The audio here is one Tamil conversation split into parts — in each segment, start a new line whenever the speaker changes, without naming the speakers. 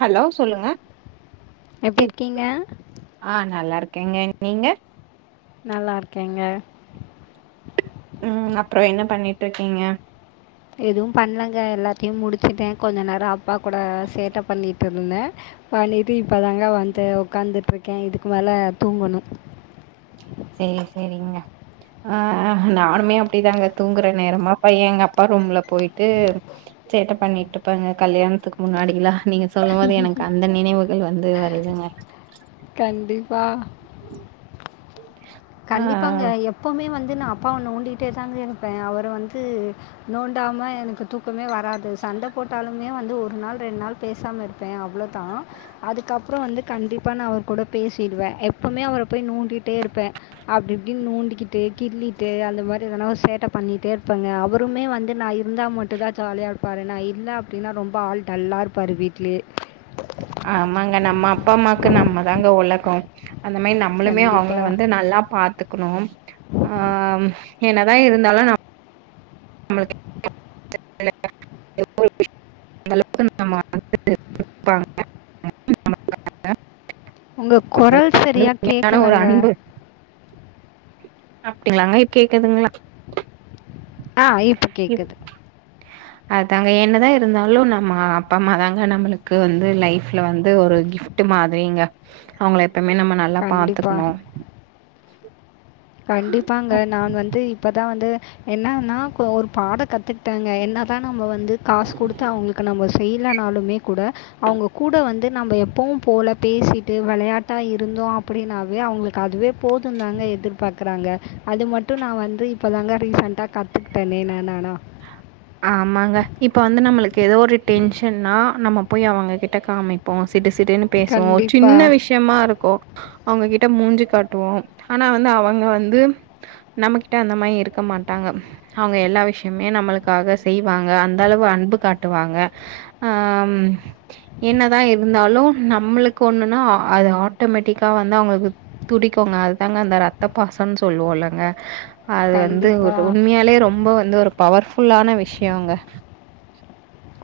ஹலோ சொல்லுங்க
எப்படி
கேக்
இருக்கீங்க
அ நல்லா இருக்கேங்க நீங்க
நல்லா இருக்கேங்க
ம் அப்புற என்ன பண்ணிட்ருக்கீங்க
எதுவு பண்ணலங்க எல்லாத்தையு முடிச்சுட்டே கொஞ்ச நேரோ அப்பா கூட சேட்ட பண்ணிட்டு இருந்தே பண்ணிட்டு இப்பதாங்க வந்து உக்காந்துட்ருக்கே இதுக்கு மேல தூங்கணு
செரி செரிங்க அ நானுமே அப்டிதாங்க தூங்குற நேரமா பைய எங்க அப்பா ரூம்ல போயிட்டு சேட்ட பண்ணிட்டுப்பாங்க கல்யாணத்துக்கு முன்னாடில்லா நீங்க சொல்லும் போது எனக்கு அந்த நினைவுகள் வந்து வருதுங்க
கண்டிப்பா
ஆ
கண்டிப்பாங்க எப்பவுமே வந்து நா அப்பாவ நோண்டிட்டே தாங்க இருப்பே அவர வந்து நோண்டாம எனக்கு தூக்கமே வராது சண்ட போட்டாலுமே வந்து ஒரு நாள் ரெண் நாள் பேசாம இருப்பே அவ்ளோதா அதுக்கப்பறோ வந்து கண்டிப்பா நா அவர் கூட பேசிடுவே எப்பவுமே அவர போய் நோண்டிட்டே இருப்பே அப்டி இப்டின்னு நோண்டிக்கிட்டு கிள்ளிட்டு அந்த மாரி எதனா ஒரு சேட்ட பண்ணிட்டே இருப்பேங்க அவருமே வந்து நா ர் இருந்தா மட்டு தா ஜாலியா இருப்பாரு நா இல்ல அப்டின்னா ரொம்ப ஆள் டல்லா இருப்பாரு வீட்லயே
ஆமாங்க நம்ம அப்பா அம்மாக்கு நம்மதாங்க ஒலக்கோ அந்த மாரி நா நம்மளுமே
கண்டிப்பா.
அவுங்கள வந்து நல்லா பாத்துக்குனு ஆ என்னதா இருந்தாலு [unintelligible] அந்தளவுக்கு நம்ம வந்துட்டு பாப்பாங்க [unintelligible]
உங்க கொரல் சரியா கேக்கலங்க
அப்டிங்ளாங்க இ கேக்குதுங்ளா
ஆ ஈப்ப
இப் அதாங்க என்னதா இருந்தாலு நம்ம அப்பா அம்மா தாங்க நம்மளுக்கு வந்து லைஃப்ல வந்து ஒரு கிஃப் ட்டு மாரிங்க அவுங்கள எப்பமே நம்ம நல்லா
கண்டிப்பா.
பாத்துக்கணோ
கண்டிப்பாங்க நான் வந்து இப்பதா வந்து என்னன்னா கோ ஒரு பாட கத்துகிட்டேங்க என்னதா நம்ம வந்து காஸ் குடுத்து அவுங்ளுக் கு நம்ம செய்லனாலுமே கூட அவுங்க கூட வந்து நம்ப எப்பவு போல பேசிட்டு வெளயாட்டா இருந்தோ அப்டின்னாவே அவுங்ளுக்கு அதுவே போதுந்தாங்க எதிர்ப் பாக்குறாங்க அது மட்டு நா வந்து இப்போ தாங்க ரீசண்ட்டா கத்துக்கிட்டேன்னே நானா
ஆமாங்க இப்ப வந்து நம்மளுக்கு ஏதோ ஒரு டென்ஷன்னா நம்ம போய் அவுங்க கிட்ட காமிப் போ சிடு சிடுன்னு பேசுவோ ஒரு
கண்டிப்பா,
சின்ன விஷ் யமா இருக்கோ அவுங்ககிட்ட மூஞ்சு காட்டுவோ ஆனா வந்து அவுங்க வந்து நம்மகிட்ட அந்த மாரியே இருக்க மாட்டாங்க அவுங்க எல்லா விஷ்யமே நம்மளுக் க்காக செய்வாங்க அந்த அளவு அன்பு காட்டுவாங்க ஆ ம் என்னதா இருந்தாலு நம்மளுக்கு ஒண்ணுன்னா அ அது ஆட்டோமெட்டிக்கா வந்து அவுங்களுக் துடிக்கோங்க அதுதாங்க அந்த ரத்த பாசோனு சொல்லுவோலங்க அது வந்து ஒரு
கண்டிப்பா.
உண்மையாலேயே ரொம்ப வந்து ஒரு பவர்ஃபுல்லான விஷ்யோங்க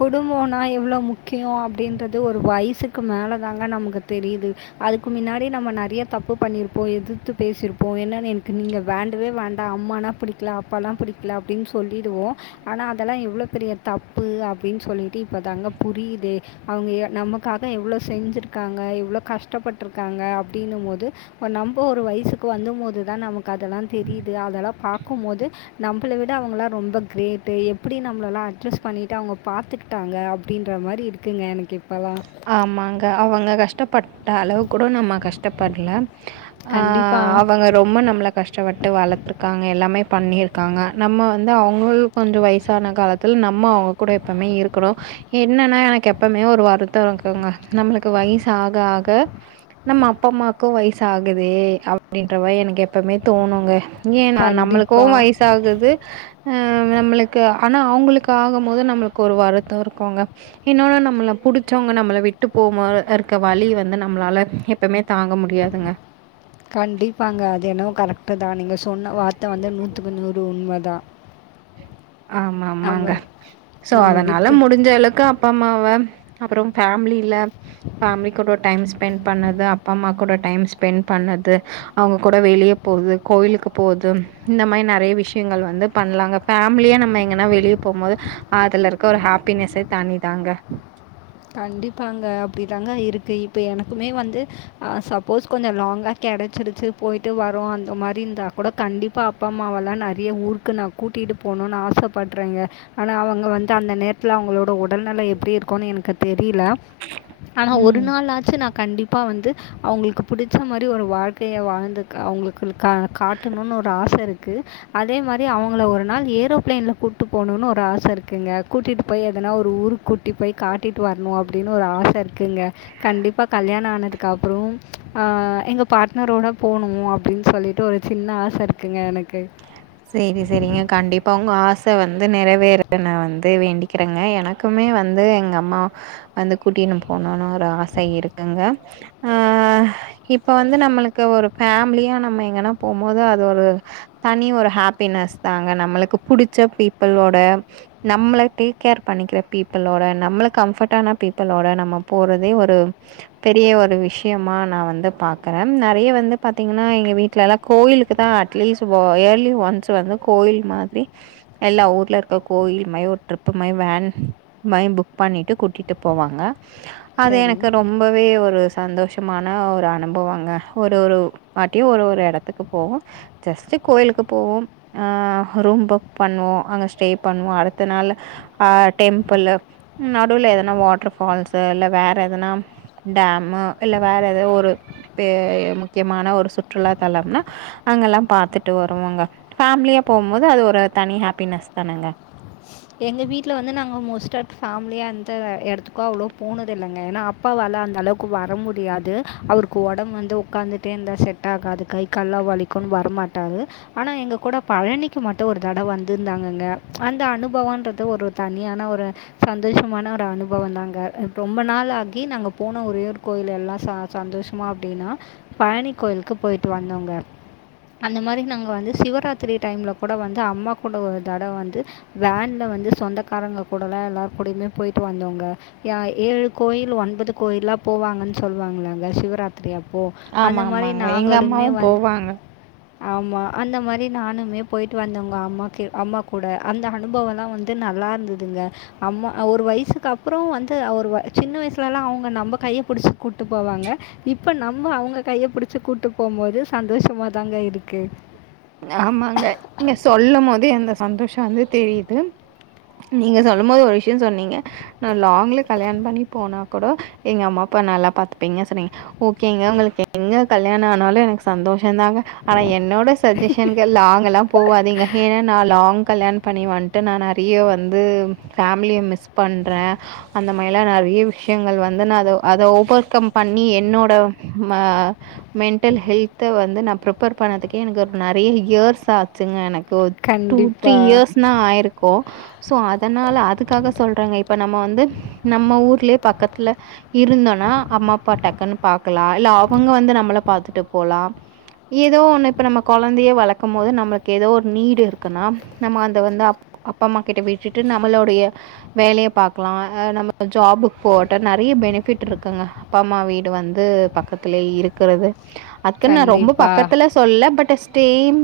குடும்போனா எவ்ளோ முக்கிய அப்டின்றது ஒரு வயசுக்கு மேல தாங்க நமக்கு தெரிது அதுக்கு மின்னாடி நம்ம நெறைய தப்பு பண்ணிருப்போ எதித்து பேசிருப்போ என்னன்னு எனக்கு நீங்க வேண்டவே வேண்டா அம்மானா பிடிக்கல அப்பல்லா பிடிக்கல அப்டின்னு சொல்லிடுவோ ஆனா அதெல்லா எவ்ளோ பெரிய தப்பு அப் பிடின் சொல்லிட்டு இப்போ தாங்க புரியுது அவுங்க எ நமக்காக எவ்ளோ செஞ்சிருக்காங்க எவ்ளோ கஷ்டப்பட்ருக்காங்க அப்டின்னும்போது இப்ப நம்ப ஒரு வயசுக்கு வந்த மோது தா நமக்கு அதெல்லா தெரியுது அதெல்லா பாக்கு மோது நம்பள விட அவுங்கல்லா ரொம்ப கிரேட்டு எப்டி நம்ளல்லா அட்ஜஸ் பண்ணிட்டு அவுங்க பாத்துக்கிட்டாங்க அப்டின்ற மாரி இருக்குங்க எனக்கு இப்பலா
ஆமாங்க அவுங்க கஷ்டப்பட்ட அளவு கூட நம்ம கஷ்டப்பட்ல ஆ
கண்டிப்பாக
அவுங்க ரொம்ம நம்மள கஷ்டப்பட்டு வளத்திருக்காங்க எல்லாமே பண்ணிருக்காங்க நம்ம வந்து அவுங்கள் கொஞ்சோ வயசான காலத்தில் நம்ம அவுங் கூட எப்பவுமே இருக்கணு என்னன்னா எனக்கு எப்பவுமே ஒரு வரு த்தோருக்குங்க நம்மளுக்கு வய்சு ஆக ஆக நம்ம அப்பா அம்மாக்கு வயசு ஆகுதே அப்டின்ற வாய் எனக்கு எப்பமே தோணுங்க ஏ நா நம்மளுக்கு
கண்டிப்பாக
வயசாகுது அ நம்ளுக்கு ஆனா அவங்களுக்கு ஆகும் போது நம்ளுக்கு ஒரு வருத்தோ இருக்குங்க இன்னொன்னு நம்மள புடிச் சவங்க நம்மள விட்டு போம் போது இருக்க வலி வந்து நம்மளால எப்பமே தாங்க முடியாதுங்க
கண்டிப்பாங்க அது என்னவோ கரெக்ட் தா நீங்க சொன்ன வார்த்த வந்து நூத்துக்கு நூறு உண்மதா
ஆமா ஆமாங்க சோ
நம்ம
அதனால
விட்டு
முடிஞ்ச அளக்கு அப் பாம்மாவ அப்புறோ ஃபேமிலில ஃபமிலி கூட டைம் ஸ்பெண்ட் பண்ணது அப்பா அம்மா கூட டைம் ஸ்பெண்ட் பண்ணது அவங்க கூட வெளியே போறது கோயிலுக்கு போது இந்த மாரி நெறய விஷயங்கள் வந்து பண்லாங்க ஃபேமிலியா நம்ம எங்கன்னா வெளியே போம் போது அதுல இருக்க ஒரு ஹாப்பினஸே தனிதாங்க
கண்டிப்பாங்க அப்டி தாங்க இருக்கு இப்போ எனக்குமே வந்து அ சப்போஸ் கொஞ்சோ லாங்கா கிடச்சிடிச்சு போயிட்டு வரு அந்த மாரி இருந்தா கூட கண்டிப்பா அப்பா அம்மா வெல்லா நெறய ஊருக்கு நா கூட்டிட்டு போனுனு ஆசப்படுறேங்க ஆனா அவங்க வந்து அந்த நேரத் த்ல அவங்களோட உடல்நிலை எப்படி இருக்குனு எனக்கு தெரில ஆனா
ம்.
ஒரு நாள் ஆச்சு நா கண்டிப்பா வந்து அவங்ளுக்கு பிடிச்ச மாரி ஒரு வாழ்க்கைய வாழ்ந்து அவங்களுக்கு கா-காட்டணுன்னு ஒரு ஆச இருக்கு அதே மாரி அவங்கள ஒரு நாள் ஏரோ பிளைன்ல கூட்டு போகணுனு ஒரு ஆச இருக்குங்க கூட்டிட்டு போய் எதனா ஒரு ஊரு கூட் டி போய் காட்டிட்டு வரணு அப்டின்னு ஒரு ஆச இருக்குங்க கண்டிப்பா கல்யாணோ ஆனதுக்கு அப்புறோ ஆ எங்க பாட்னரோட போனு அப்டின் சொல்லிட்டு ஒரு சின்ன ஆச இருக்குங்க எனக்கு
சரி சரிங்க கண்டிப்பா உங்க ஆசை வந்து நிறைவேற நா வந்து வேண்டிக்கிறேங்க என க்குமே வந்து எங்க அம்மா வந்து கூட்டினு போணுன்னு ஒரு ஆச இருக்குங்க ஆஆ இப்ப வந்து நம்மளுக்கு ஒரு ஃபேமிலியா நம்ம எங்கன்னா போம்போது அது ஒரு தனி ஒரு ஹாப்பினஸ் தாங்க நம்மளுக்கு புடிச்ச பீப்பிளோட நம்மள டேக் கேர் பண்ணிக்கிற பீப்புளோட நம்மள கம்ஃபர்டான பீப்பிளோட நம்ம போறதே ஒரு பெரிய ஒரு விஷயமா நா வந்து பாக்குறே நிறைய வந்து பாத்தீங்கன்னா எங்க வீட்லல்லா கோயிலுக்கு தா அட்லீஸ்ட் போவா ஏர்லி ஒன்ஸ் வந்து கோயில் மாதிரி எல்லா ஊர்ல இருக்க கோயில் மாயி ஒரு ட்ரிப்பு மாயி வேன் மை புக் பண்ணிட்டு கூட்டிட்டு போவாங்க அது
சரி
எனக்கு ரொம் ரொம்பவே ஒரு சந்தோஷமான ஒரு அனுபவங்க ஒரு ஒரு வாட்டியு ஒரு ஒரு இடத்துக்கு போவொ ஜஸ்ட் கோயிலுக்கு போவோ அ ரூம் புக் பண்ணுவோ அங்க ஸ்டே பண்ணுவோ அடுத்த நாளு ஆ டெம்பிள்ளு நடுவுல எதனா வாட்டர் ஃபால்ஸ்சு இல்ல வேற எதனா டேமு இல்ல வேற ஏதோ ஒரு பே முக்கியமான ஒரு சுற்றுலா தலம்னா அங்க எல்லா பாத்துட்டு வருவோங்க ஃபேமிலியா போம்போது அது ஒரு தனி ஹாப்பினஸ் தானங்க
எங்க வீட்ல வந்து நாங்க மோஸ்டா ஃபேிலியா எந்த இடத்துக்கோ அவ்ளோ போனது இல்லங்க ஏனா அப் அப்பாவால அந்த அளவுக்கு வர முடியாது அவருக்கு உடம்பு வந்து உக்காந்துட்டே இருந்தா செட் ஆகாது கை கால்லா வலிக் க்கும் வரமாட்டாரு ஆனா எங்க கூட பழனிக்கு மட்டு ஒரு தட வந்திருந்தாங்கங்க அந்த அனு பவோன்றது ஒரு தனியான ஒரு சந்தோஷமான ஒரு அனுபவோ தாங்க ரொம்ப நாள் ஆகி நாங்க போன ஒரே ஒரு கோயில் எல்லா சா சந்தோஷமா அப்டின்னா பழனி கோயிலுக்கு போயிட்டு வந்தோங்க அந்த மாரி நாங்க வந்து சிவராத்திரி டைம்ல கூட வந்து அம்மா கூட ஒரு தடவ வந்து வேன்ல வந்து சொந்தக்காரங்க கூடலா எல்லார் கூடயுமே போயிட்டு வந்தோங்க யா ஏழு கோயில் ஒன்பது கோயில்லா போவாங்கன் சொல்லுவாங்களாங்க சிவராத் ரி அப்போ
ஆமா
அந்த மாதி
ஆமாங்க எங்க
நாங்களுமே
அம்மாவும்
வந்து
போவாங்க
ஆமா அந்த மாரி நானுமே போயிட்டு வந்தோங்க அம்மாக்கு அம்மா கூட அந்த அனுபவலா வந்து நல்லா இருந்ததுங்க அம்மா ஒரு வயசுக்கு அப் அப்புறம் வந்து அவர் சின்ன வயசுலலா அவங்க நம்ப கைய பிடிச்சி கூட்டு போவாங்க இப்ப நம்ம அவங்க கைய புடிச்சு கூட்டு போகும் போது சந்தோஷமா தாங்க இருக்கு
ஆமாங்க நீங்க சொல்லும் போது எந்த சந்தோஷ வந்து தெரியுது நீங்க சொல்லும் போது ஒரு விஷய சொன்னீங்க நா லங்லா கல்யாண பண்ணிபோனா கூட எங்க அம்மா அப்பா நல்லா பாத்துப்பீங்க சொன்னீங்க ஓகேங்க உங்களுக்கு எங்க கல்யாண ஆனாலு எனக் சந்தோஷ தாங்க ஆனா என்னோட சஜஷனுக்கு லாங்க் எல்லா போவாதீங்க ஏனா நா லாங் கல்யாண பண்ணி வந்துட்டு நா நெறைய வந்து ஃபேமிலிய மிஸ் பண்ற அந்த மாரியில்லா நிறைய விஷயங்கள் வந்து நா அத அத ஓவர்கம் பண்ணி என்னோட ம மென்டல் ஹெல்த வந்து நா பிரிப்பர் பண்ணறதுக்கே எனக்கு நெறைய இயர்ஸ் ஆச்சுங்க எனக்கு ஒரு டூ த்ரீ
கண்டிப்பா.
இயர்ஸ்னா ஆயிருக்கு சோ அதனால அதுக்காக சொல்றங்க இப்ப நம்ம வந்து நம்ம ஊர்லயே பக்கத்துல இருந்தோனா அம்மா அப்பா டக்குன் பாக்கலா இல்ல அவங்க வந்து நம்மள பாத்துட்டு போலா ஏதோ ஒண்ணு இப்ப நம்ம கொழந்தையை வளர்க்கும் போது நம்மளுக்கு ஏதோ ஒரு நீடு இருக்குனா நம்ம அந்த வந்து அப் அப்பா அம்மா கிட்ட விட்டுட்டு நம்மளோடைய வேலைய பாக்லா அ நம்ம ஜாபுக்கு போட்ட நெறைய பெனிஃபிட் இருக்குங்க அப்பா அம்மா வீடு வந்து பக்கத்திலேயே இருகறது அதுக்குன் நா ரொம்ப
கண்டிப்பா.
பக்கத்தில சொல்ல பட் ஸ்டேம்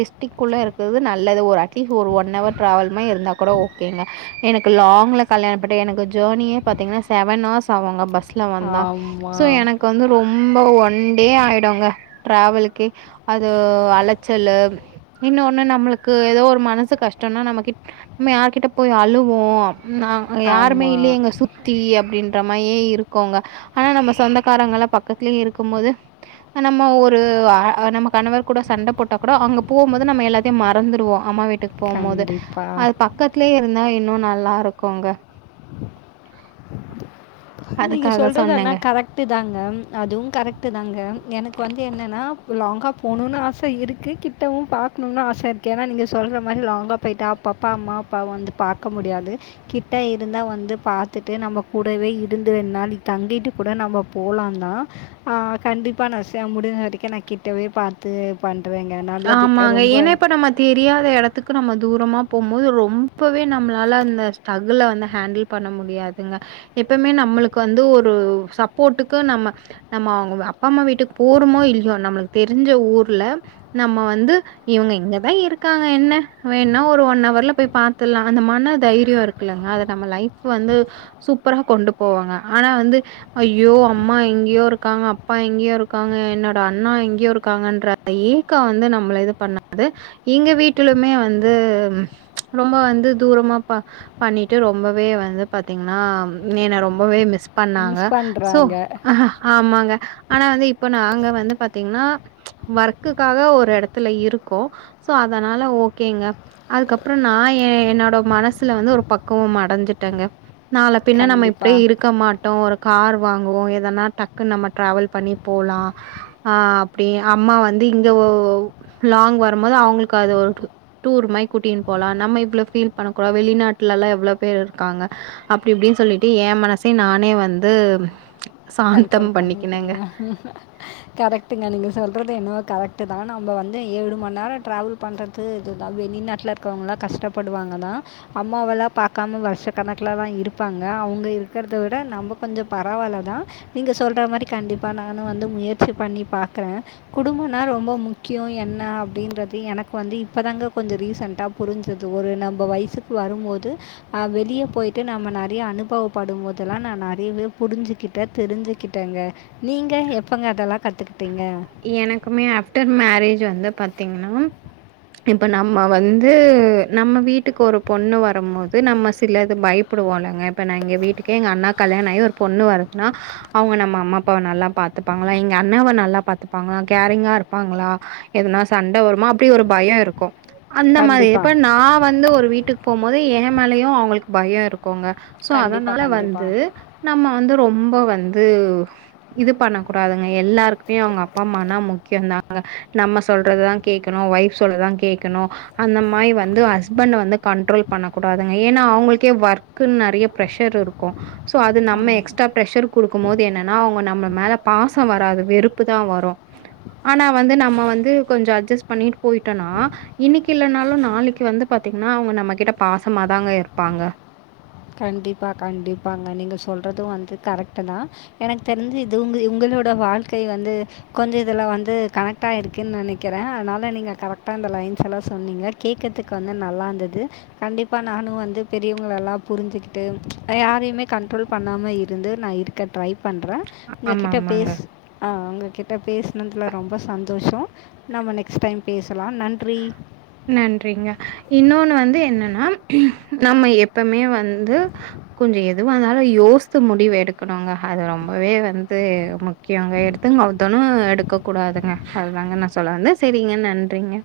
டிஸ்டிக்குள்ளே இருக்கிறது நல்லது ஒரு அட் அட்லீஸ்ட் ஒரு ஒன் ஹவர் ட்ராவல் மா இருந்தா கூட ஓக் கேங்க எனக்கு லாங்ல கல்யாண பண்ணி எனக்கு ஜேர்னியே பாத்தீங்கன்னா செவன் அவர்ஸ் ஆவுங்க பஸ்ல ல வந்தா
ஆமா.
சோ எனக்கு வந்து ரொம்ப ஒன் டே ஆயிடுங்க டிராவலுக்கே அது அலைச்சலு இன்னொன்னு நம்மளுக்கு ஏதோ ஒரு மனசு கஷ்டனா நம்ம கிட்ட நம்ம யாருகிட்ட போய் அழுவோ நா யாருமே
ஆமா.
இல்லையேங்க சுத் தி அப்படின்ற மாரியே இருக்கோங்க ஆனா நம்ம சொந்தக்காரங்க எல்லா பக்கத்துலயே இருக்கும் போது நம்ம ஒரு அ நமக் கணவர் கூட சண்ட போட்டா கூட அங்க போம்போது நம்ம எல்லாத்தையு மறந்துடுவோ அம்மா வீட்டுக்கு போம் போது
கண்டிப்பா.
அது பக்கத்துலயே இருந்தா இன்னு நல்லா இருக்குங்க
நீங்க
அதுக்காக
சொல்றது ஆனா
சொன்னேங்க
கரெக்ட் டு தாங்க அதுவு கரெக்டு தாங்க எனக்கு வந்து என்னன்னா லாங்கா போணுனு ஆச இருக்கு கிட் ட்டவு பாக்கணுனு ஆசை இருக்கு ஏன்னா நீங்க சொல்ற மாரி லாங்கா போய்ட்டா அப்ப அப்ப அம்மா அப்பா வந்து பாக்க முடியாது கிட்ட இருந்தா வந்து பாத்துட்டு நம்ம கூடவே இருப் இருந்து ரெண்டு நாளைக்கு தங்கிட்டு கூட நம்ம போலாந்தா ஆ கண்டிப்பா ந செய் முடிஞ்ச வரைக்கு நா கேட் கிட்டவே பாத்து பண்றங்க நல்லது
ஆமாங்க.
ரொம்ப
ஏன்னா இப்ப நம்ம தெரியாத எடத்துக்கு நம்ம தூரமா போம்போது ரொம்பவே நம்ளால அந்த ஸ்டகுல வந்து ஹேண்டில் பண்ண முடியாதுங்க எப்பமே நம்மளுக்கு வந்து ஒரு சப்போட்டுக்கு நம்ம நம்ம அவங்க அப்பா அம்மா வீட்டுக்கு போறமோ இல்லையோ நம்மளுக்கு தெரிஞ்ச ஊர்ல நம்ம வந்து இவங்க இங்கதா இருக்காங்க என்ன வேணா ஒரு ஒன் அவர்ல போய் பாத்துலா அந்த மன தைரிய இருக் இல்லங்க அத நம்ம லைஃப் வந்து சூப்பரா கொண்டு போவாங்க ஆனா வந்து ஐயோ அம்மா எங்கேயோ இருக்காங்க அப்பா எங்கேயோ இருக்காங்க என்னோட அண்ணா எங்கேயோ இருக்காங்கன்ற அந்த ஏக் க்க வந்து நம்மள இது பண்ணாது எங்க வீட்டுலுமே வந்து ரொம்ப வந்து தூரமா பா பண்ணிட்டு ரொம்பவே வந்து பாத்தீங்கன்னா நீ என்ன ரொம்பவே மிஸ் பண்ணாங்க
மிஸ்
சோ
பண்றாங்க.
ஆமாங்க ஆனா வந்து இப்ப நாங்க வந்து பாத்தீங்கன்னா வர் க்குகாக ஒரு எடத்துல இருக்கொ சோ அதனால ஓகேங்க அதுக்கப்புறோ நா எ என்னோட மனசுல வந்து ஒரு பக்குவமடஞ்சுட்டேங்க நாளப் பின்ன நம்ம
கண்டிப்பா.
இப்படியே இருக்க மாட்டோ ஒரு கார் வாங்குவோ எதனா டக்குன் நம்ம டிராவல் பண்ணி போலா ஆ அப்டி அம்மா வந் து இங்க வ லாங் வருமோது அவங்களுக்கு அது ஒரு டூர் மாரி கூட்டீன் போலா நம்ம இவ்ளோ ஃபீல் பண்ண கூடா வெளிநாட்ல எல்லா எவ்ளோ பேர் இருக்காங்க அப்டி இப்டின் சொல்லிட்டு ஏ மனசயே நானே வந்து
கண்ட்ரோல்
சாந்தம் பண்ணிக்கினேங்க
பண்ணிப்பீங்க கரெக்ட்டுங்க நீங்க சொல்றது என்னவோ கரெக்ட்டு தா நம்ப வந்து ஏழு மண் நேர டிராவல் பண்றது இதுதா வெளிநாட்ல இருக்கவங்களா கஷ்டப்படுவாங்க தா அம்மாவல்லா பாக்காம வர்ஷ கணக்ல தா இருப்பாங்க அவங்க இருக்கர்த விட நம்ப கொஞ்ச பரவால தா நீங்க சொல்ற மாரி கண்டிப்பா நானு வந்து முயற்சி பண்ணி பாக்குறே குடும்பனா ரொம்ப முக்கியோ என்னா அப்டின்றது எனக்கு வந்து இப்பதாங்க கொஞ்ச ரீசன்ட்டா புரிஞ்சுது ஒரு நம்ப வயசுக்கு வரும்போது ஆ வெளிய போயிட்டு நாம நெறைய அனுபவப்படு போதெல்லா நா நெறையவே புரிஞ்சுக்கிட் ட தெரிஞ்சுக்கிட்டேங்க நீங்க எப்பங்க அதெல்லா கத்துக்கிட்டீங்க
எனக்குமே ஆஃப்டர் மேரேஜ் வந்து பாத்தீங்கன்னா இப்ப நம்ம வந்து நம்ம வீட்டுக்கு ஒரு பொண்ணு வரும்போது நம்ம சிலது பயு ப்படுவோலங்க இப்ப நா எங்க வீட்டுக்கே எங்க அண்ணாக் கல்யாண ஆயி ஒரு பொண்ணு வருதுன்னா அவங்க நம்ம அம்மா அப்பாவ நல்லா பாத்துப்பாங்களா எங்க அண்ணாவ நல்லா பா த்துப்பாங்களா கேரிங்கா இருப்பாங்களா எதனா சண்ட வருமா அப்டி ஒரு பய இருக்கு அந்த மாரி இப்ப
கண்டிப்பாக
நா வந்து ஒரு வீட்டுக் போம்போது எ மேலயு அவங்களுக்கு பயோ இருக் கோங்க சோ
கண்டிப்பாக
அதனால வந்து
கண்டிப்பாக
நம்ம வந்து ரொம்ப வந்து இது பண்ண கூடாதுங்க எல்லாருக்குமே அவங்க அப்பா அம்மானா முக்கிய தாங்க நம்ம சொல்றதுதா கேக்கணு ஒய்ஃப் சொல்றதா கேக்கணு அந்த மாரி வந்து ஹஸ்பண்ட வந்து கண்ட்ரோல் பண்ண கூடாதுங்க ஏன்னா அவங்களுக்கே ஒர்க்குன் நெறைய பிரஷர் இரு க்கு சோ அது நம்ம எக்ஸ்ட்டா பிர்ஷர் குடுக்கும் போது என்னன்னா அவங்க நம்ம மேல பாச வராது வெறுப்பு தா வரு ஆனா வந்து நம்ம வந்து கொஞ்சொ அட்ஜஸ் பண்ணிட்டு போய்ட்டோனா இன்னிக்கு இல்லனாலு நாளிக்கு வந்து பாத்தீங்கன்னா அவங்க நம்ம கிட்ட பாசமாதாங்க இருப்பாங்க
கண்டிப்பா கண்டிப்பாங்க நீங்க சொல்றது வந்து கரெக்ட்டு தா எனக்கு தெரிஞ்சு இது உங்கு உங்களோட வாழ்க்கை வந்து கொஞ்ச இதுல வந்து கனெக்ட் ஆயிருக்குன் நெனக்கிறே அதனால நீங்க கரெக்டா அந்த லைன்ஸ் எல்லா சொன்னீங்க கேக்கத்துக்கு வந்து நல்லா இந்தது கண்டிப்பா நானு வந்து பெரியவங்கள எல்லா புரிஞ்சிக்கிட்டு யாரையுமே கண்ட்ரோல் பண்ணாம இருந்து நா இருக்க ட்ரை பண்ற உங்க
ஆமா
கிட்ட
ஆமாங்க
பேச் ஆ உங்க கிட்ட பேசுனதுல ரொம்ப சந்தோஷொ நம்ம நெக்ஸ்ட் டைம் பேசலா நன்றி
நன்றிங்க இன்னொன்னு வந்து என்னன்னா நம்ம எப்பமே வந்து கொஞ்சொ எதுவானாலு யோச்த்து முடிவு எடுக்கணுங்க அது ரொம்பவே வந்து முக் கியோங்க எடுத்தங் கவுத்தனு எடுக்க கூடாதுங்க அதுதாங்க நா சொல்ல வந்த சேரிங்க நன்றிங்க